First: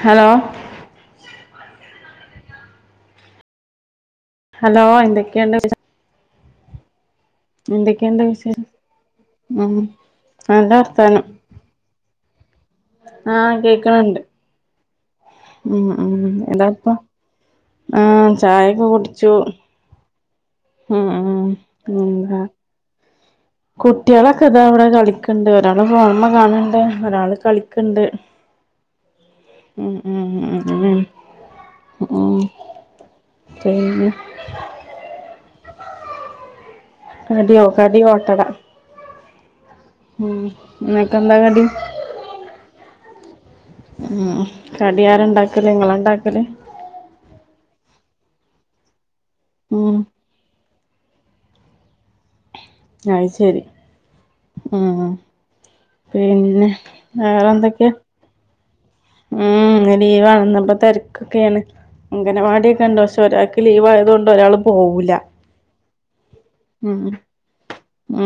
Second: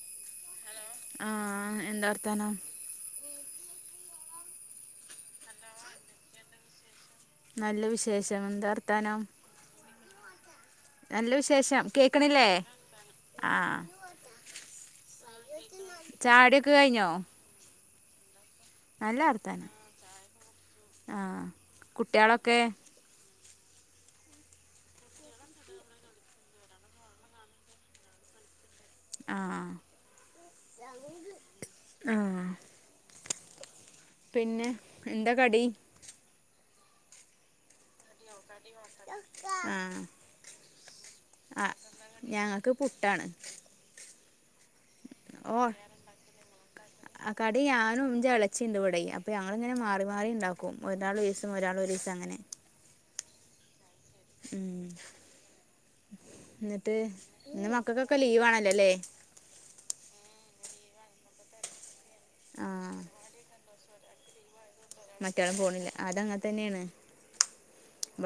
Hello ആഹ് എന്താ വർത്താനം ഹലോ എന്തൊക്കെണ്ട് വി നല്ല വിശേഷം. എന്ത വർത്താനം ഉം നല്ല വർത്താനം നല്ല വിശേ ശേഷം കേക്ക്ണില്ലേ ആഹ് കേക്ക്നിണ്ട് ഉം ഉം ചായുടിയൊക്കെ ഇതാപ്പൊ കഴിഞ്ഞോ ആഹ് ചായൊക്ക നല്ല കുട്ച്ചു വർത്താനം ആഹ് കുട്ടീളൊക്കെ കുട്ടീളൊക്ക ഇതാ ഇവടെ കളിക്ക്ൺണ്ട് ഒരാള് ഫോൺമ കാൺണ്ട് ഒരാള് കളിക്ക്ണ്ട് ആഹ് ഉം ഉം ഉം ഉം ഉം ആഹ് പിന്ന പിന്നെ എന്താ കടി കടിയോ കടി ഓട്ടട ആഹ് ഉ നിങ്ങക്ക് എന്താ കടി ഞങ്ങൾക്ക് പുട്ടാണ് ഉം കടിയാര് ഓ ഉണ്ടാക്കല് നിങ്ങള് ഉണ്ടാക്കല് ആ കടി ഞാനും എന്റെ ഇളയച്ചിയും ഉണ്ടിവിടെ അപ്പൊ ഞങ്ങ ഇങ്ങനെ ഉം മാറി മാറി ഉണ്ടാവും ക്കും ഒരാൾ ഒരു ദിവസം ഒരാൾ ഒരു ദിവസം അങ്ങനെ അത് ശരി ഉം പിന്നെ വേറെ എന്തൊക്കെയാ ഒക്കെ ലീവ് ആണല്ലോ അല്ലേ ഉം ലീവാണ് ഇനിപ്പ തിരക്കൊക്കെയാണ് അങ്കണവാടിയൊക്കെ ആഹ് ഉണ്ട് പക്ഷെ ഒരാൾക്ക് ലീവയതുകൊണ്ട് ഒരാളു പോയില്ല മറ്റയാളും പോണില്ല അതങ്ങെന തന്നെയാണ് ഉം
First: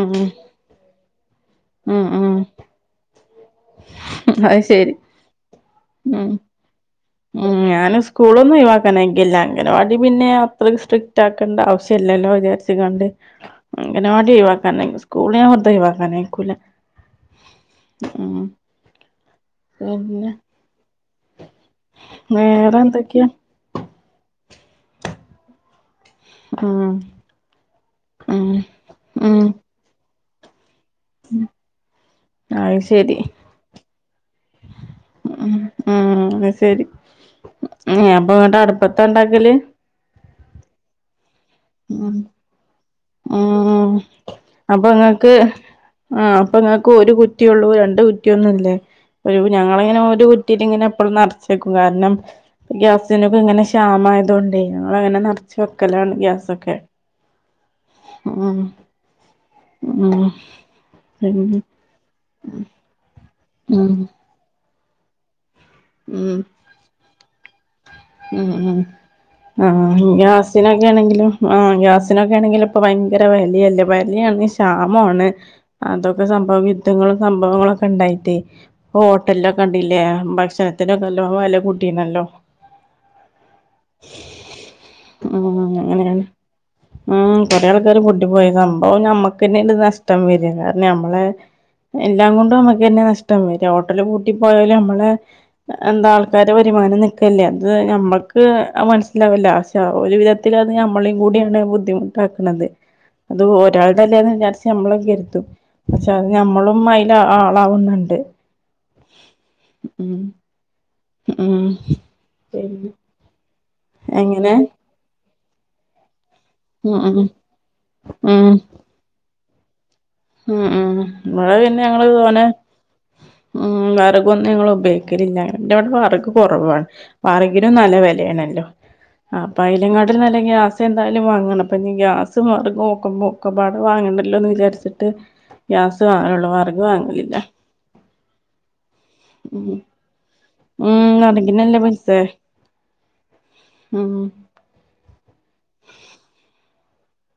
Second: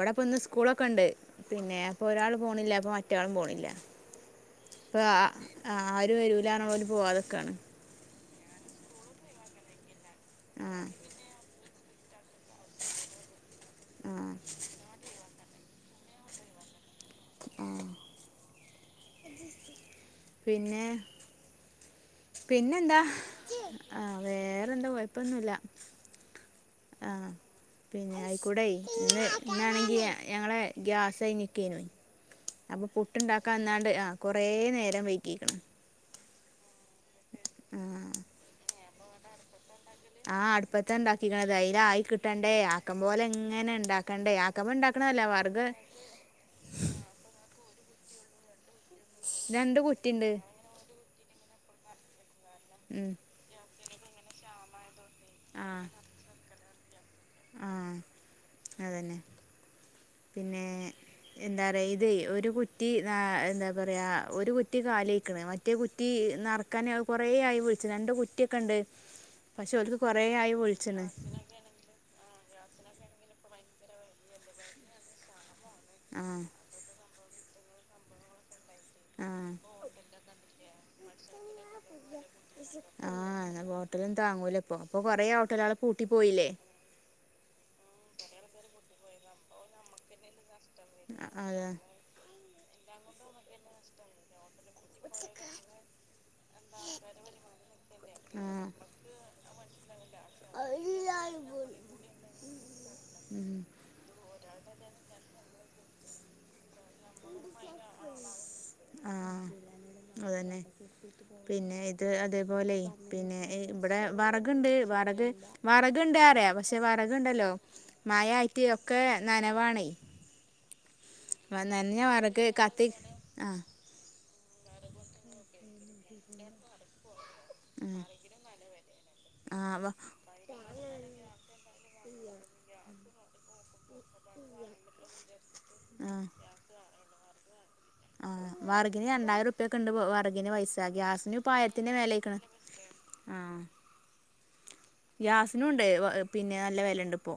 ഉം ഇന്ന് സ്കൂളൊക്കെ ഉണ്ട് പിന്നെ ഉം അപ്പൊ ഒരാൾ ഉം പോണില്ല അപ്പൊ മറ്റയാളും പോണില്ല അത് ശരി ഇപ്പൊ ആരും വരൂല എന്ന് പറഞ്ഞു പോവാതെ നിക്കെയാണ് ഞാൻ സ്കൂളിൽ ഒന്നും ഒഴിവാക്കണില്ല അംഗൻവാടി പിന്നെ ആ അത്ര സ്ട്രിക്ട് ആക്കണ്ട ആവശ്യ ചെല്ലല്ലോ വിചാരിച്ചോണ്ട ആ അംഗനവാടി ഒഴുവാക്കാം സ്കൂള് ഞാൻ ഒഴുവാക്കാൻ നിക്കൂല ഉം പിന്നെ പിന്നെ വേറെ പിന്നെന്താ എന്തൊക്കെയാ ആഹ് വേറെന്താ കൊഴപ്പൊന്നുമില്ല ആഹ പിന്നെ ആയിക്കൂടെ ഉം ഇന്നാണെങ്കിൽ ഞങ്ങളെ ഗ്യാസ് കഴിഞ്ഞേയ്ക്കേനുവേ അത് അപ്പ ശരി പുട്ടുണ്ടാക്കാന്നാണ്ട് ആഹ് കുറേ നേരം ഉം വെയ്റ്റെയ്തിക്കണ് ഉം അത് ശരി നീ ആ അപ്പ അതടപ്പത്താ എണ്ടാക്കല് ആഹ് അടുപ്പത്താ എണ്ടാക്കിക്കണതായി ഇല്ല ആയി ഉം കിട്ടണ്ടേ ആക്കം പോലെ ഇങ്ങനെ ഉം ഇണ്ടാക്കണ്ടേ ആക്കമ്പ അപ്പൊ ഇണ്ടാക്കണ അല്ലെ ഇങ്ങക്ക് വർഗ് ആഹ് അപ്പൊ നിങ്ങക്ക് ഒരു കുറ്റിയൊള്ളൂ രണ്ടു കുറ്റിയൊന്നും ഇല്ലേ ഒരു രണ്ട് ഞങ്ങളിങ്ങനെ ഒരു കുറ്റിണ്ട് കുറ്റിയിലിങ്ങനെ എപ്പളും നറച്ച് വെക്കും കാരണം ഉം ഗ്യാസിനൊക്കെ ഇങ്ങനെ ക്ഷാമായതുകൊണ്ടേ ഞങ്ങളങ്ങനെ നറച്ച് വെക്കലാണ് ഗ്യാസൊക്കെ ആഹ് ഉം അതന്നെ ഉം പിന്നെ പിന്നെ എന്താ പറയാ ഇതേ ഒരു കുറ്റി നാ എന്താ ഉം പറയാ ഒരു കുറ്റി കാലിയാക്കണ് മറ്റേ കുറ്റി ഉം നറക്കാനത് കൊറേ ആയി രണ്ട് ഉം കുറ്റിയൊക്കെ ഉണ്ട് ഉം പക്ഷെ ഓൽക്ക് ആഹ് കുറേ ആയി ഗ്യാസിനൊക്കെ വിളിച്ചണ് ആണെങ്കിലും ആഹ് ഗ്യാസ് നൊക്കെ ആണെങ്കിലും ഇപ്പ ഭയങ്കര വിലയല്ലേ വിലയാണെങ്കി ക്ഷാമവാണ് ആ അതൊക്കെ സംഭവി യുദ്ധങ്ങളും സംഭവങ്ങളൊക്കെ എണ്ടായിട്ടേ ആ ഹോട്ടലൊക്കെ കണ്ടില്ലേ ഭക്ഷണത്തിനൊക്കെ നല്ലോം വില കൂട്ടിയിരുന്നല്ലോ ആഹ് ഹോട്ടലൊന്നും താങ്ങൂലിപ്പൊ അപ്പൊ കൊറേ ഉം ഹോട്ടലുകള് പൂട്ടി അങ്ങനെയാണ് പോയില്ലേ ഉം കൊറേ ആൾക്കാര് പൂട്ടി പോയ സംഭവം ഞമ്മക്ക് തന്നെ അതിന്റെ നഷ്ടം വരിക പിന്ന നമ്മള് അ അതെ എല്ലാം കൊണ്ടും നമ്മക്ക് തന്നെ നഷ്ടം ഒരു ഹോട്ടല് പൂട്ടിപ്പോയാല് നമ്മള് എന്താ ആൾക്കാര വരുമാനം നി ക്കെണ്ടെ അത് ഞമ്മക്ക് ആ മനസ്സിലാവില്ല പക്ഷേ ഒരു വിധത്തില് അത് നമ്മളയും കൂടിയാണ് ബുദ്ധിമു ട്ടാക്കണത് അത് ഉം ഒരാളുടെ അല്ലേ എന്ന് വിചാരിച്ച് നമ്മളും കരുതും പക്ഷെ അത് ഞമ്മളും അതിന്റെ ആളാവുന്നുണ്ട് ഉം [inaudible] ഉം പിന്നെ ഇത് അതേപോലേ പിന്നെ ഇവിടെ എങ്ങനെ വറഗിണ്ട് വറഗ് വറഗിണ്ട്റയ പക്ഷെ ഉം ഉം വറഗിണ്ടല്ലോ മഴ ഉം ആയിട്ട് ഒക്കെ നനവാണേ ഉം ഉം ഇവടെ പിന്നെ നനഞ്ഞ ഞങ്ങള് വറക് [unintelligible] കത്തി ആഹ് ഉം വെറകൊന്നും ഞങ്ങള് ഉപയോഗിക്കലില്ല എന്റെവിടെ വെറക് കൊറവാണ് വെറകിനും നല്ല ആഹ് വിലയാണല്ലോ അപ്പൊ ആഹ് അയലങ്ങാട്ടിലും നല്ല ഗ്യാസ് എന്തായാലും വാങ്ങണം അപ്പിഞ്ഞി ഗ്യാസും വറഗും ഒക്കെ ഒക്കപ്പാടെ വാങ്ങണ്ടല്ലോന്ന് വിചാരിച്ചി ട്ട് ഗ്യാസ് ആഹ് വാങ്ങലുള്ള് വെറക് വാങ്ങലില്ല ആഹ് വെറഗിന് രണ്ടായിരം ഉം റുപ്യക്കെണ്ട് വെറഗിന് പൈസ ഉം ഗ്യാസിനും ഇപ്പ വറകിനല്ലേ ആയിരത്തിന്റെ പൈസ മേലേക്കണ് ആഹ് ഉം ഗ്യാസിനും ഉണ്ടെ പിന്നെ നല്ല വില ഉണ്ട് ഇപ്പൊ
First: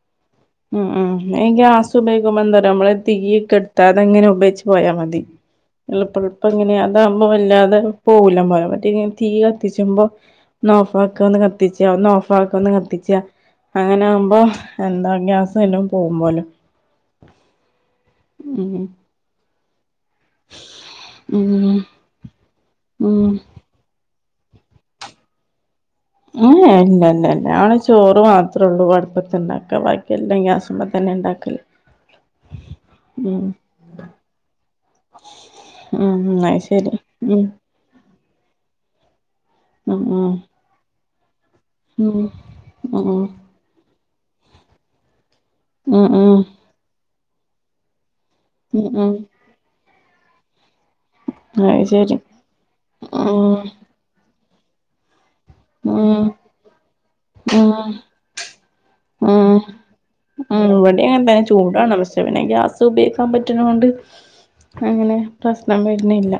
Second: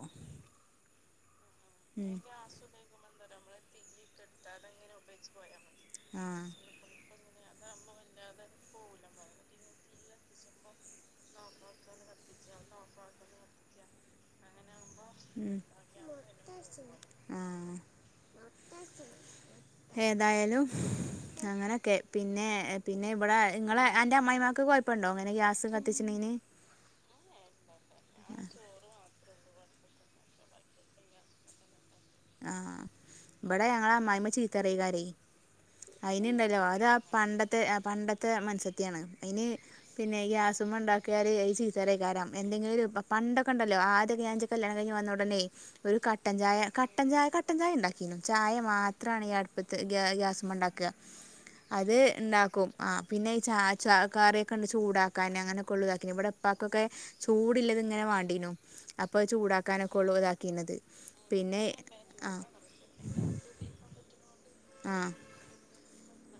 ഉം ഉം ഈ ഗ്യാസ് ഉപയോഗിക്കുമ്പൊ എന്തെറിയോ നമ്മള് തീയ് കെടു ത്താതെ ഇങ്ങനെ ഉപയോഗിച്ച് പോയാ മതി ആഹ് എളുപ്പെളുപ്പം ഇങ്ങനെയാ താവുമ്പോ വല്ലാതെ പോകൂല്ലെ നമ്മള് മറ്റേ ഇങ്ങനെ തീ കത്തിച്ചുമ്പൊ ഒന്ന് ഓഫാക്കാ ഒന്ന് കത്തിച്ച ഒന്ന് ഓഫാക്കാ ഒന്ന് കത്തിച്ച അങ്ങനെ ആകുമ്പോ എന്താ ഗ്യാസ് ഉം എല്ലാം പോകും പോലും ആഹ് ഉം ഏതായാലും ഉം അങ്ങനൊക്കെ പിന്നെ പിന്നെ ഉം ഇവിടേ നിങ്ങളെ അന്റെ അമ്മായിയമ്മക്ക് കുഴപ്പൊണ്ടോ അങ്ങനെ ഗ്യാസ് കത്തിച്ചിട്ടിണ്ടേനി ഏഹ് ഇല്ലില്ലല്ല നമ്മള് ചോറ് മാത്രൊള്ളു അടുപ്പത്ത് ഇണ്ടാക്ക ബാക്കി എല്ലാം ഗ്യാസ്മ്മെ തന്നെ ഇണ്ടാക്കല് ആഹ് ഇബടെ ഞങ്ങടെ അമ്മായമ്മ ചീത്ത പറയേകാരേ ഉം അയിനിണ്ടല്ലോ അത് ശരി ആ ഉം പണ്ടത്തെ ആഹ് പണ്ട ത്ത് മൺചട്ടിയാണ് അയിന് ഉം പിന്നെ ഉം ഗ്യാസ്മ്മെ ഇണ്ടാക്കിയാല് അത്‌ ചീ ഉം ചെരേക്കാരം എന്തെങ്കിലും ഉം പണ്ടൊക്കെ എണ്ടല്ലോ ആദ്യോക്കെ ഞാൻ [unintelligible] കല്യാണം കഴിഞ്ഞ് വന്ന ഉടനെ ഒരു ഉം കട്ടൻ ഉം ചായ കട്ടൻ ചായ കട്ടൻ ചായ ഇണ്ടാക്കീനു ചായ ഉം ഉം മാത്രാണ് ഈ അടുപ്പ ഗ്യാസ്സുമേ ഉണ്ടാക്കുവാ അത് ഉണ്ടാക്കും പിന്നെ ചാ ഉം കറിയൊക്കെ ഉണ്ട് ചൂടാക്കൻ അങ്ങനെ ഉം ള്ളുതാക്കിന ഉം ഇവിടെപ്പാക്കൊക്കെ ചൂടുള്ളത് ഉം ഇങ്ങനെ വേണ്ടീനു അപ്പോൾ ചൂടാക്കാനൊക്കെ ഉള്ളൂ ഇതാക്കുന്നത് എ അങ്ങനെ തന്നെ ചൂടാണ് പക്ഷേ പിന്നെ ഗ്യാസ് ഉപയോഗിക്കാൻ പറ്റുന്ന കൊണ്ട് ആ അങ്ങനെ പ്രശ്നം വരുന്നില്ല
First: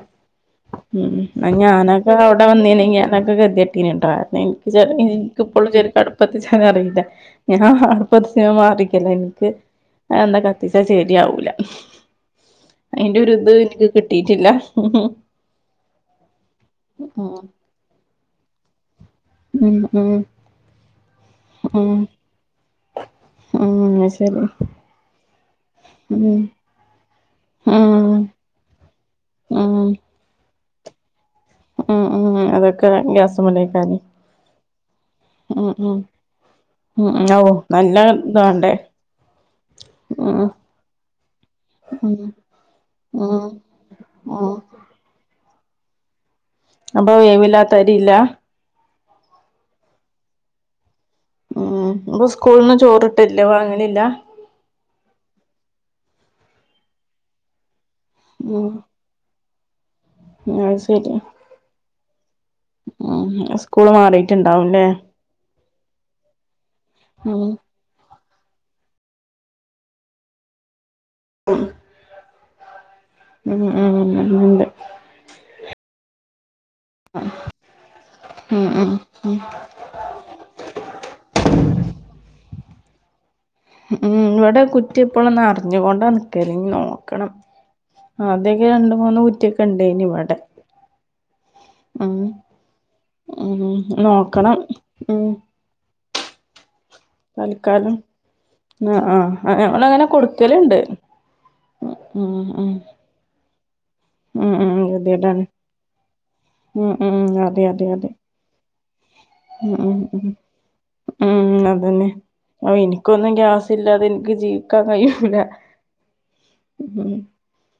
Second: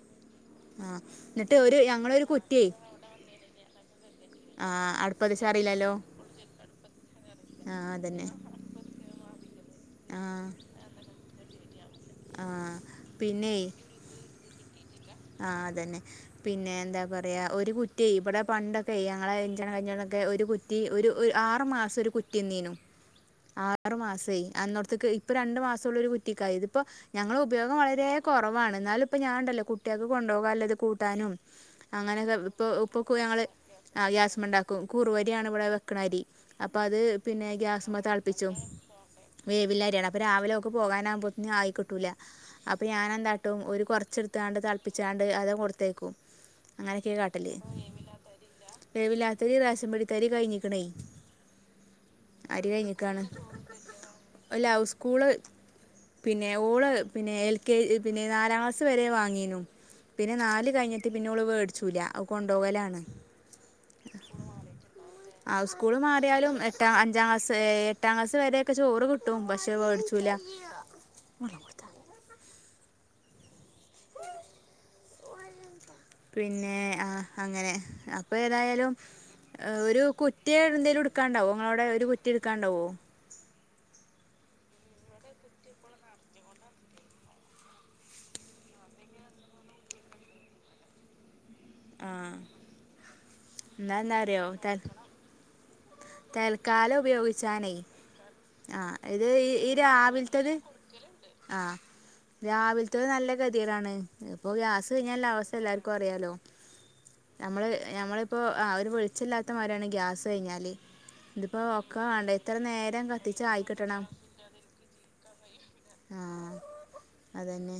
ആ ഉ എന്നിട്ട് ഒരു ഞാനൊക്കെ ഞങ്ങളൊരു അവിടെ കുറ്റിയേ വന്നിനു ഞാനൊക്കെ കതി പിന്നെട്ടോ രണം എനിക്ക് ചെ ആഹ് അടുപ്പത്തിച്ച എനിക്കിപ്പളും അറിയില്ലല്ലോ ചെരിക്കടുപ്പ് കത്തിച്ചാൻ അറിയില്ല ഞാൻ ആഹ് അതന്നെ അടുപ്പത്തന് മാറിനിൽക്കലാണ് എനിക്ക് എന്താ ആഹ് കത്തിച്ച ശരിയാവൂല്ല ആഹ് അതിന്റെ ഒരു ഇത് ഇനിക്ക് കിട്ടിയിട്ടില്ല ഉം ആഹ അതന്നെ പിന്നെ എന്താ പറയാ ഉം ഒരു കുറ്റി ഇവിടെ പണ്ടൊക്കെ പ്പയ് യങ്ങളെ ഞ്ചായണം കഴിഞ്ഞൊക്കെ ഉം ഒരു കുറ്റി ഒരു ആറ് മാസം ഉം ഒരു കുറ്റിന്നീനു. ആറു ഉം അത് ശരി മാസായി അന്നടത്തേക്ക് ഇപ്പൊ രണ്ടു മാസം ഉുള്ള ഒരു ഉം കുറ്റിക്കായത് ഇപ്പൊ ഞങ്ങളുടെ ഉപയോഗം വളരെ ഉം കുറവാണ്എന്നാലും ഇപ്പം ഞാൻ ഉണ്ടല്ലോ ഉം കുട്ടികൾക്ക് കൊണ്ടു പോവാനുള്ള കൂട്ടാനും ഉം ഉം അങ്ങനെയൊക്കെ ഇപ്പൊ അതൊക്കെ ഇപ്പൊ ഞങ്ങള് ഗ്യാസുമലേക്കാന് ഗ്യാസമണ്ടാക്കും കറുവരിയാണ് ഇവിടെ ഉം ഉം വെക്കണം അരി അപ്പൊ അത് ഉം ഔ പിന്നെ നല്ല ഗ്യാസ്സുമേ ഇത് തിളപ്പിച്ചു വേണ്ടേ വേവുള്ള അരിയാണ് അപ്പൊ ഉം രാവിലെ ഒക്കെ പോകാൻ ആകുമ്പോ ആയിക്കോട്ടൂല ഉം അപ്പൊ ഞാൻ ഉം എന്താട്ടും ഒരു കുറച്ച് ഉം വേവിച്ചെടുത്ത് തിളപ്പിച്ചാണ്ട് അത് കൊടുത്തയക്കും അപ്പൊ അങ്ങനൊക്കെയ കാട്ടല് വേവില്ലാത്ത അരിയില്ല വേവില്ലാത്ത അരി റേഷൻ പീടികയിലെ അരി കഴിഞ്ഞേക്കണേ ഉ ഇപ്പൊ സ്കൂളി നിന്നും ചോറിട്ടില്ലേ വാങ്ങിലില്ല അല്ല സ്കൂള് പിന്നെ ഓള് പിന്നെ എൽ കെ ജി പിന്നെ നാലാം ഉം ക്ലാസ്സ് വരെ വാങ്ങ പിന്നെ നാല് അത് കഴിഞ്ഞിട്ട് മേടിച്ചില്ല ഓള് കൊണ്ടുപോകലാ ഉ സ്കൂള് മാറിയിട്ടുണ്ടാവും ആ സ്കൂള് മാറിയാലും എട്ടാം അഞ്ചാം ഉം ക്ലാസ്സ് എട്ടാം ക്ലാസ് വരൊക്കെ ചോറ് കിട്ടും പക്ഷെ മേടിച്ചൂല ഉം ഉം ഉണ്ട് പിന്നെ ആ അങ്ങനെ അപ്പ ഉം ഉം ഏതായാലും ഉം ഒരു കു കുറ്റി ഏതെങ്കിലും എടുക്കാൻ ഉണ്ടാവും ഇങ്ങളോട ഒരു കുറ്റി എടുക്കാണ്ടാവോ ഉ ഇവിടെ കുറ്റി എപ്പോഴും നറിഞ്ഞുകൊണ്ട് നിൽക്കല് നോക്കണം ആദ്യക്കെ രണ്ട് മൂന്ന് കുറ്റിയൊക്കെണ്ടേനി ഇവടെ ആ ഉം എന്നാ എന്താ അറിയോ നോക്കണം തൽ തൽക്കാലം ഉപയോഗിച്ചാനേ തൽക്കാലം ആഹ് ആ ഇത് ഈ ആ ഈ ഞങ്ങളങ്ങനെ രാവില്ത്തത് കൊടുക്കലുണ്ട് ആഹ് ഉം ഉം ഉം രാവില്ത്തത് നല്ല ഗതികേടാണ് പ്പം ഉം ഉം ഗ്യാസ് കഴിഞാല്ള്ള ഗതികേടാണ് അവസ്ഥ എല്ലാർക്കും അറിയാലെ ഉം ഉം ഉ അതെയതെയതെ പ്പം ഒരു വെളിച്ചല്ലാത്ത മാര്യാണ് ഗ്യാസ് കഴിഞാല് ഇതിപ്പൊ ഉം ഒക്കെ അതന്നെ വേണ്ടേ എത്ര ഓ നേരം എനിക്കൊന്നും കത്തിച്ച് ആയി കിട്ടണം. ഗ്യാസില്ലാതെ എനിക്ക് ജീവിക്കാൻ കഴിയൂല ആഹ്അതന്നെ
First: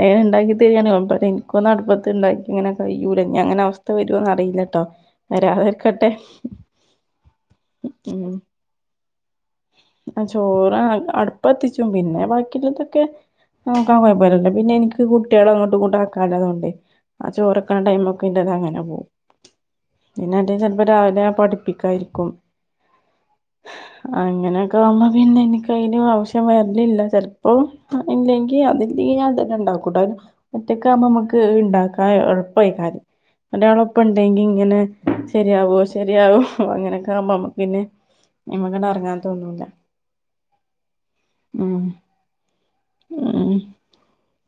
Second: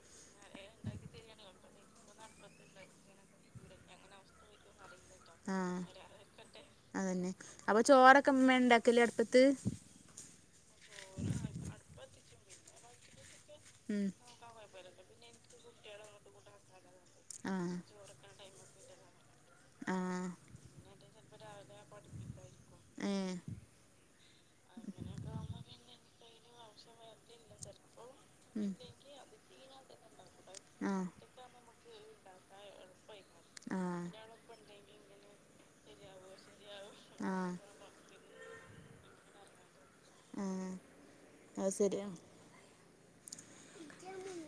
വേ ഉണ്ടാക്കിത്തരാണെങ്കില് [unintelligible] ഇന്ക്ക് ഒന്ന് അട്പ്പത്ത്ണ്ടാക്ക ഇങ്ങനെ കയ്യൂലങ്ങനെ അവസ്ഥവരോന്നറീല്ല ട്ടൊ വരാതെ ആ അതന്നെ അപ്പൊ ചോറൊക്കെ മ്മെണ്ടാക്കല് അട്പ്പത്ത് ആഹ് ചോറ് അട്പ്പത്തിച്ചും പിന്നെ ബാക്കിള്ളീനൊക്കെ നോക്കാൻ ഉം കൊയപ്പല്ല്യല്ലൊ പിന്നെ ഇനി ഇക്ക് കുട്ട്യോളൊ അങ്ങട്ടും ഇങ്ങട്ടും ആക്കാള്ള തേണ്ടേ ആ ആഹ് ചോറെക്ക്ണ ടൈമൊക്കെ ന്റെത് അങ്ങനെ പോവും. ആഹ് പിന്നെ അധികം ചെലപ്പം രാവിലെ പഠിപ്പിക്കാനിരിക്കും ഏഹ് അങ്ങനെയൊക്കെ ആവുമ്പോ പിന്നെ അയ്ന് ആവശ്യം വരലില്ല ചെലപ്പോ ഇല്ലെങ്കി ഉം അതില്ലി ഞാൻ തന്നെ ഇണ്ടാക്കുട്ടൊ ഒറ്റക്കാവുമ്പോ ആഹ് അമ്മക്ക് ഇത് ഇണ്ടാക്കാൻ എള്പേക്കാരം ഒരാള് ഒപ്പം ആഹ് ഇണ്ടങ്കി ഇങ്ങനെ. ശരിയാവൊ ശരിയാവൊ ഹ് അങ്ങെ നൊക്കാകുമ്പ ആഹ് ഞമ്മക്കിനി അയ്മ്മണ്ട് എറങ്ങാൻ തോന്നൂല. ആഹ് അത് ഉം ശരി ഉം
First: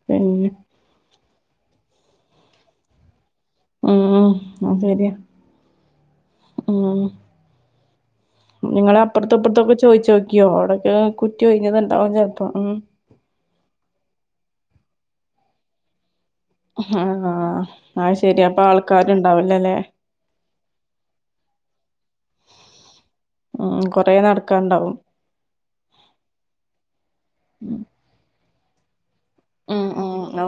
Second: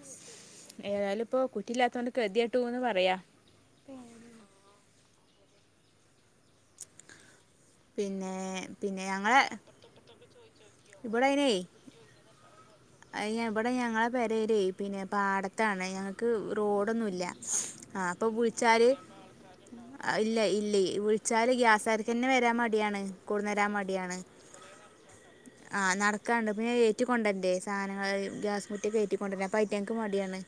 പിന്നെ ഏതായാലു ഇപ്പൊ കുറ്റില്ലാത്തോണ്ട് കെത്യട്ടൂന്ന് പറയാ ഉം അഹ് സെരിയാ ഉം. പിന്നേ നിങ്ങള് അപ്പർത്തും ഇപ്പർത്തൊക്കെ ചോയ്ച്ചോക്യോ. അവ്ടൊക്കെ കുറ്റി ഒഴിഞത് ഇണ്ടാവും ചെല്പോ അയ് ഇബ്ടെ ഞങ്ങളെ പെരേല് പിന്നെ പാടത്താണ് ഞങ്ങക്ക്. ട്ടോഡൊന്നുല്ല. ആഹ് അത് അപ്പൊ ശരി വിള്ച്ചാല് ആൾക്കാരുണ്ടാവില്ലല്ലേ ഇല്ല ഇല്ല്യെ വിളിച്ചാല് ഗ്യാസാര്ക്കെന്നെ വരാന് മടിയാണ് കൊട്ന്നരാൻ മടിയാണ് ഒക്കണ്ടാവും ആഹ് നടക്കാണ്ട്. പിന്നെ ഏറ്റിക്കൊണ്ടന്റെ. ഉം സാധനങ്ങൾ ഗ്യാസും കുറ്റിയൊക്കെ ഏറ്റിക കൊണ്ടര്‌നം. അപൈറ്റങ്ങക്ക് മട്യാണ്.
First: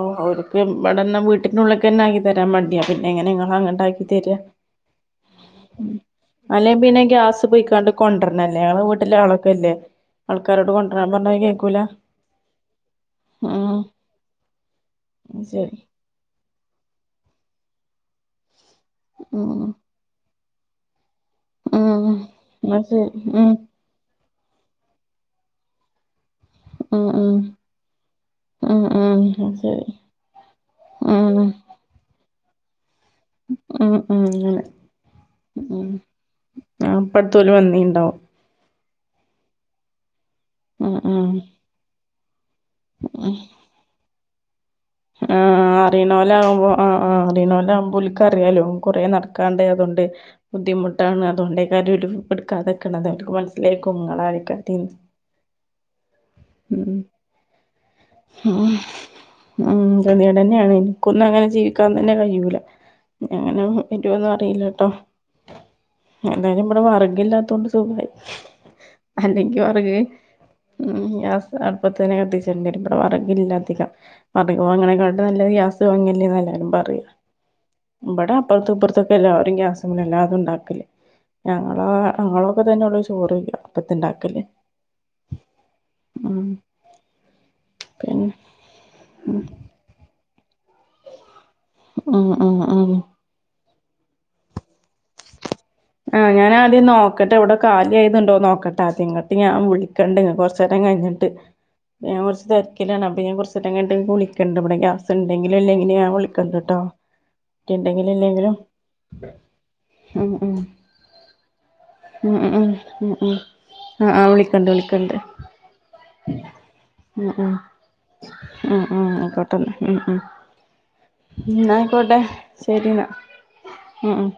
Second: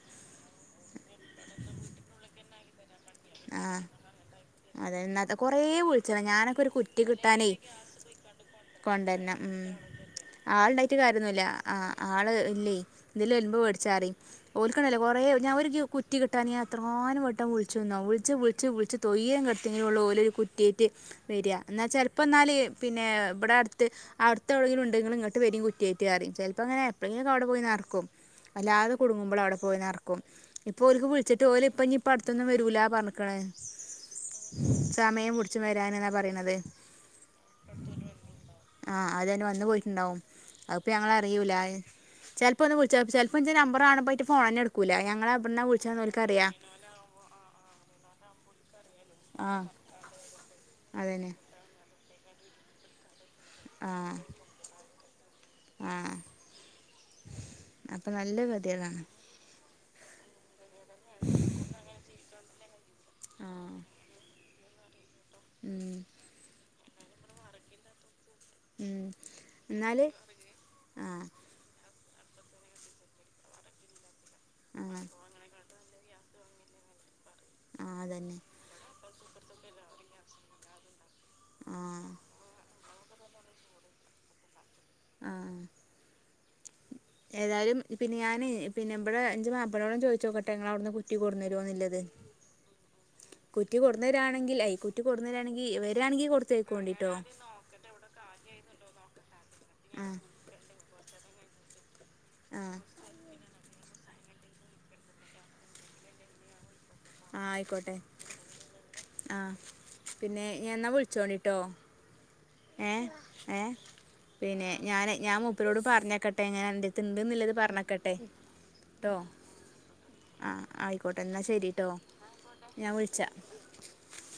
ബെടെന്ന വീട്ടിന്റുള്ള്ക്കെന്നെ ആക്കി തരാൻ മട്യ. പിന്നെ എങ്ങനേ ഇങ്ങളെ ആ അങ്ങട്ടാക്കി തരാ അതെ ഇന്നാത്തെ കുറേ വിളിച്ചതാ ഞാനൊക്കെ ഒരു അല്ലെങ്കി പിന്നെ കുറ്റി ഗ്യാസ് കിട്ടാനേ പോയിങ്ങാണ്ട്കൊണ്ടര്നല്ലെ. ഓളെ വീട്ടിലാ ഓള് ഇക്കല്ലേ ആള്ണ്ടായിട്ട് കാര്യൊന്നുല്ല്യ അഹ് ആഹ് ആള് ഇല്ലെയ്. ഇതിലെ വെരുമ്പോ വേട് ഉം ചാറിം. ഓല്ക്ക്ണ്ടല്ലൊ കൊറേ അത് ഒരു ശരി കു റ്റി കിട്ടാന് ഞാനെത്രങ്ങാനുവട്ടം വിള്ച്ച്ന്നൊ വുൾച്ച് വുൾച്ച് വുൾച്ച്. തൊയ്ര്യം ഉം കെട്ത്തി [unintelligible] അവരൊരു കുറ്റി വര്യ ഇന്നാല് ഉം ചെൽപ്പ ഇന്നാല് എന്നാ പിന്നെ ശരി ഉം ഇബടെ അട് ത്ത് അട്ത്തെവുടെങ്കിലും ഇണ്ട്. ഇങ്ങള് ഇങ്ങട്ട് വെരി ക്കുറ്റൈറ്റ് അറിം ചെല ഇപങ്ങനെ ഉം എപ്പളെങ്കിലും ഉം അവ്ടെ പോയി നറ്ക്കും. ഉം വല്ലാതെ ഉം കുടങ്ങുമ്പള അവ്ടെ അത് പോയി ശരി നറക് ഇപ്പം ഓല്ക്ക് ഉം വിളിച്ചിട്ട് ഓല് ഇഞ്പ്പട്ത്തൊന്നും വരൂല പറ്ഞ്ക്കാണ്. ഉം ഉം അങ്ങനെ സമയം ഉം പുട്ച്ചുംവരാന് ന്നാ പറിണത് അപ്പടുത്തോല് വന്നീണ്ടാവും ആഹ് വന്ന് പൊയ്റ്റ് ഇണ്ടാവും അത് ഇപ്പം ഉം ഉം ഞങ്ങളറിയൂല. ചെൽപ്പൊന്നും വിള്ച്ചു [unintelligible] ചെൽപ്പന്റെ നമ്പറാണുമ്പ അയ്റ്റ ഫോണെന്നെ ഇട്കൂല. ഞങ്ങളബട്ന്നാ ആഹ് വിള്ച്ച്ണ്ന്ന് ഓല്ക്കറിയ. അറിയണോലാവുമ്പോ ആഹ് ആഹ് അറിണോലാവുമ്പ ഓല്ക്കറിയാലൊ. കൊറേ നടക്കാണ്ട്. ആഹ് അതോണ്ടെ ബുദ്ധിമുട്ടാണ് അതന്നെ അതോണ്ടെക്കാരം ഓര് ഇപ്പ ഇട്ക്കാതക്ക്ണത്. ഓര്ക്ക് മന ലൈക്കും ആഹ് ഇങ്ങളാരെക്കെ ടീം. ആഹ് ഉം അപ്പൊ നല്ല ഉം ഗതികേടാണ് ഹ് കെദ്യേടന്നേണ്. ഇൻക്കൊന്നും അങ്ങനെ ജീവിക്കാൻതന്നെ കയ്യൂല. ഞാനും ആഹ് പിന്നെ ക്കൊന്നും അറീലട്ടൊ ഉം എന്തായാലും ഇവടെ വെർഗ് ഇല്ലാത്തോണ്ട് സുഖായി. ഉം അല്ലെങ്കി വെറഗ്‌ എന്നാല് ഉം ആഹ് ഗ്യാസ് അപ്പെ തന്നെ കത്തിച്ചെണ്ട്യേരും. ഇബ്ടെ വെറഗില്ല അധികം. വർഗും ആഹ് അങ്ങനെക്കാട്ട് നല്ലത് ഗ്യാസ് തോങ്ങല്ലേ എല്ലാരും പറിം. ആഹ് ഇബെടെ അതന്നെ അപ്പൊറ്ത്ത് ഇപ്പറ്ത്തും ഇപ്പ എല്ലാരും ഗ്യാസ്മ്മല അതുണ്ടാക്കല്. ഞങ്ങളാ ആഹ് ഞങ്ങളൊക്കെ തന്നെഒള്ളു ചോറ് അട്പ്പത്ത്ണ്ടാക്കല് ആഹ് ഉം ഏതായാലും പിന്നെ ഞാനെ പിന്നെ ഇ ബെടെ ഇന്റെ മാപ്പളോട് ചോയ്ച്ചോക്കട്ടെ ഞങ്ങള് ഔട്ന്ന് കു കുറ്റി കൊട്ന്നെരുന്ന്ല്ലത്. ഉം ഉം ഉം കുറ്റി കൊട്ന്നരാണെങ്കിൽ. ഐ കുറ്റി കൊടുന്നരാണെങ്കിൽ ആഹ് ഞാന ആദ്യം നോക്കട്ടെ ഇവിടെ കാലി ആയത്ണ്ടോ നോക്കട്ടെ അതി ഇങ്ങട്ട് ഞാൻ ആഹ് വിളിക്കണ്ട കൊറചേരം കഴിഞ്ഞിട്ട് ഞാൻ കുറച്ച് ആഹ് തിരിക്കിലാണ് പിനി കുറച് [unintelligible] വിളിക്കണ്ട് ഇവിടെ ഗാസ് ഉണ്ടെങ്കിലെല്ലെനിന്നെ ഞാൻളിക്കണ്ടട്ടോ ആഹ് ആയിക്കോട്ടെ ആഹ് ഉം പിന്നെ ഉം ഞാൻ എന്നാ വിളിച്ചോണ്ടിട്ടോ ഉം ഉം ഉം ഏഹ് ഉം ഉം ഏഹ് ആഹ് ആഹ് പിന്നെ വിളിക്കണ്ട് ഞാന് വിളിക്കണ്ട് ഞാൻ മൂപ്പിരോട് പറഞ്ഞക്കട്ടെ ങ്ങനെ അന്റടുത് ഉം ഇണ്ട്ന്ന്ള്ളത് ഉം പറഞ്ഞക്കട്ടെ ഉം ഉം ആയിക്കോട്ടും ഉം ഉം ആഹ് ആയിക്കോട്ടെ ന്നാ എന്നാ ശരിട്ടോ ആയിക്കോട്ടെ ഞാൻ ശരിന്നാ വിളിച്ചാം ഉം ഉം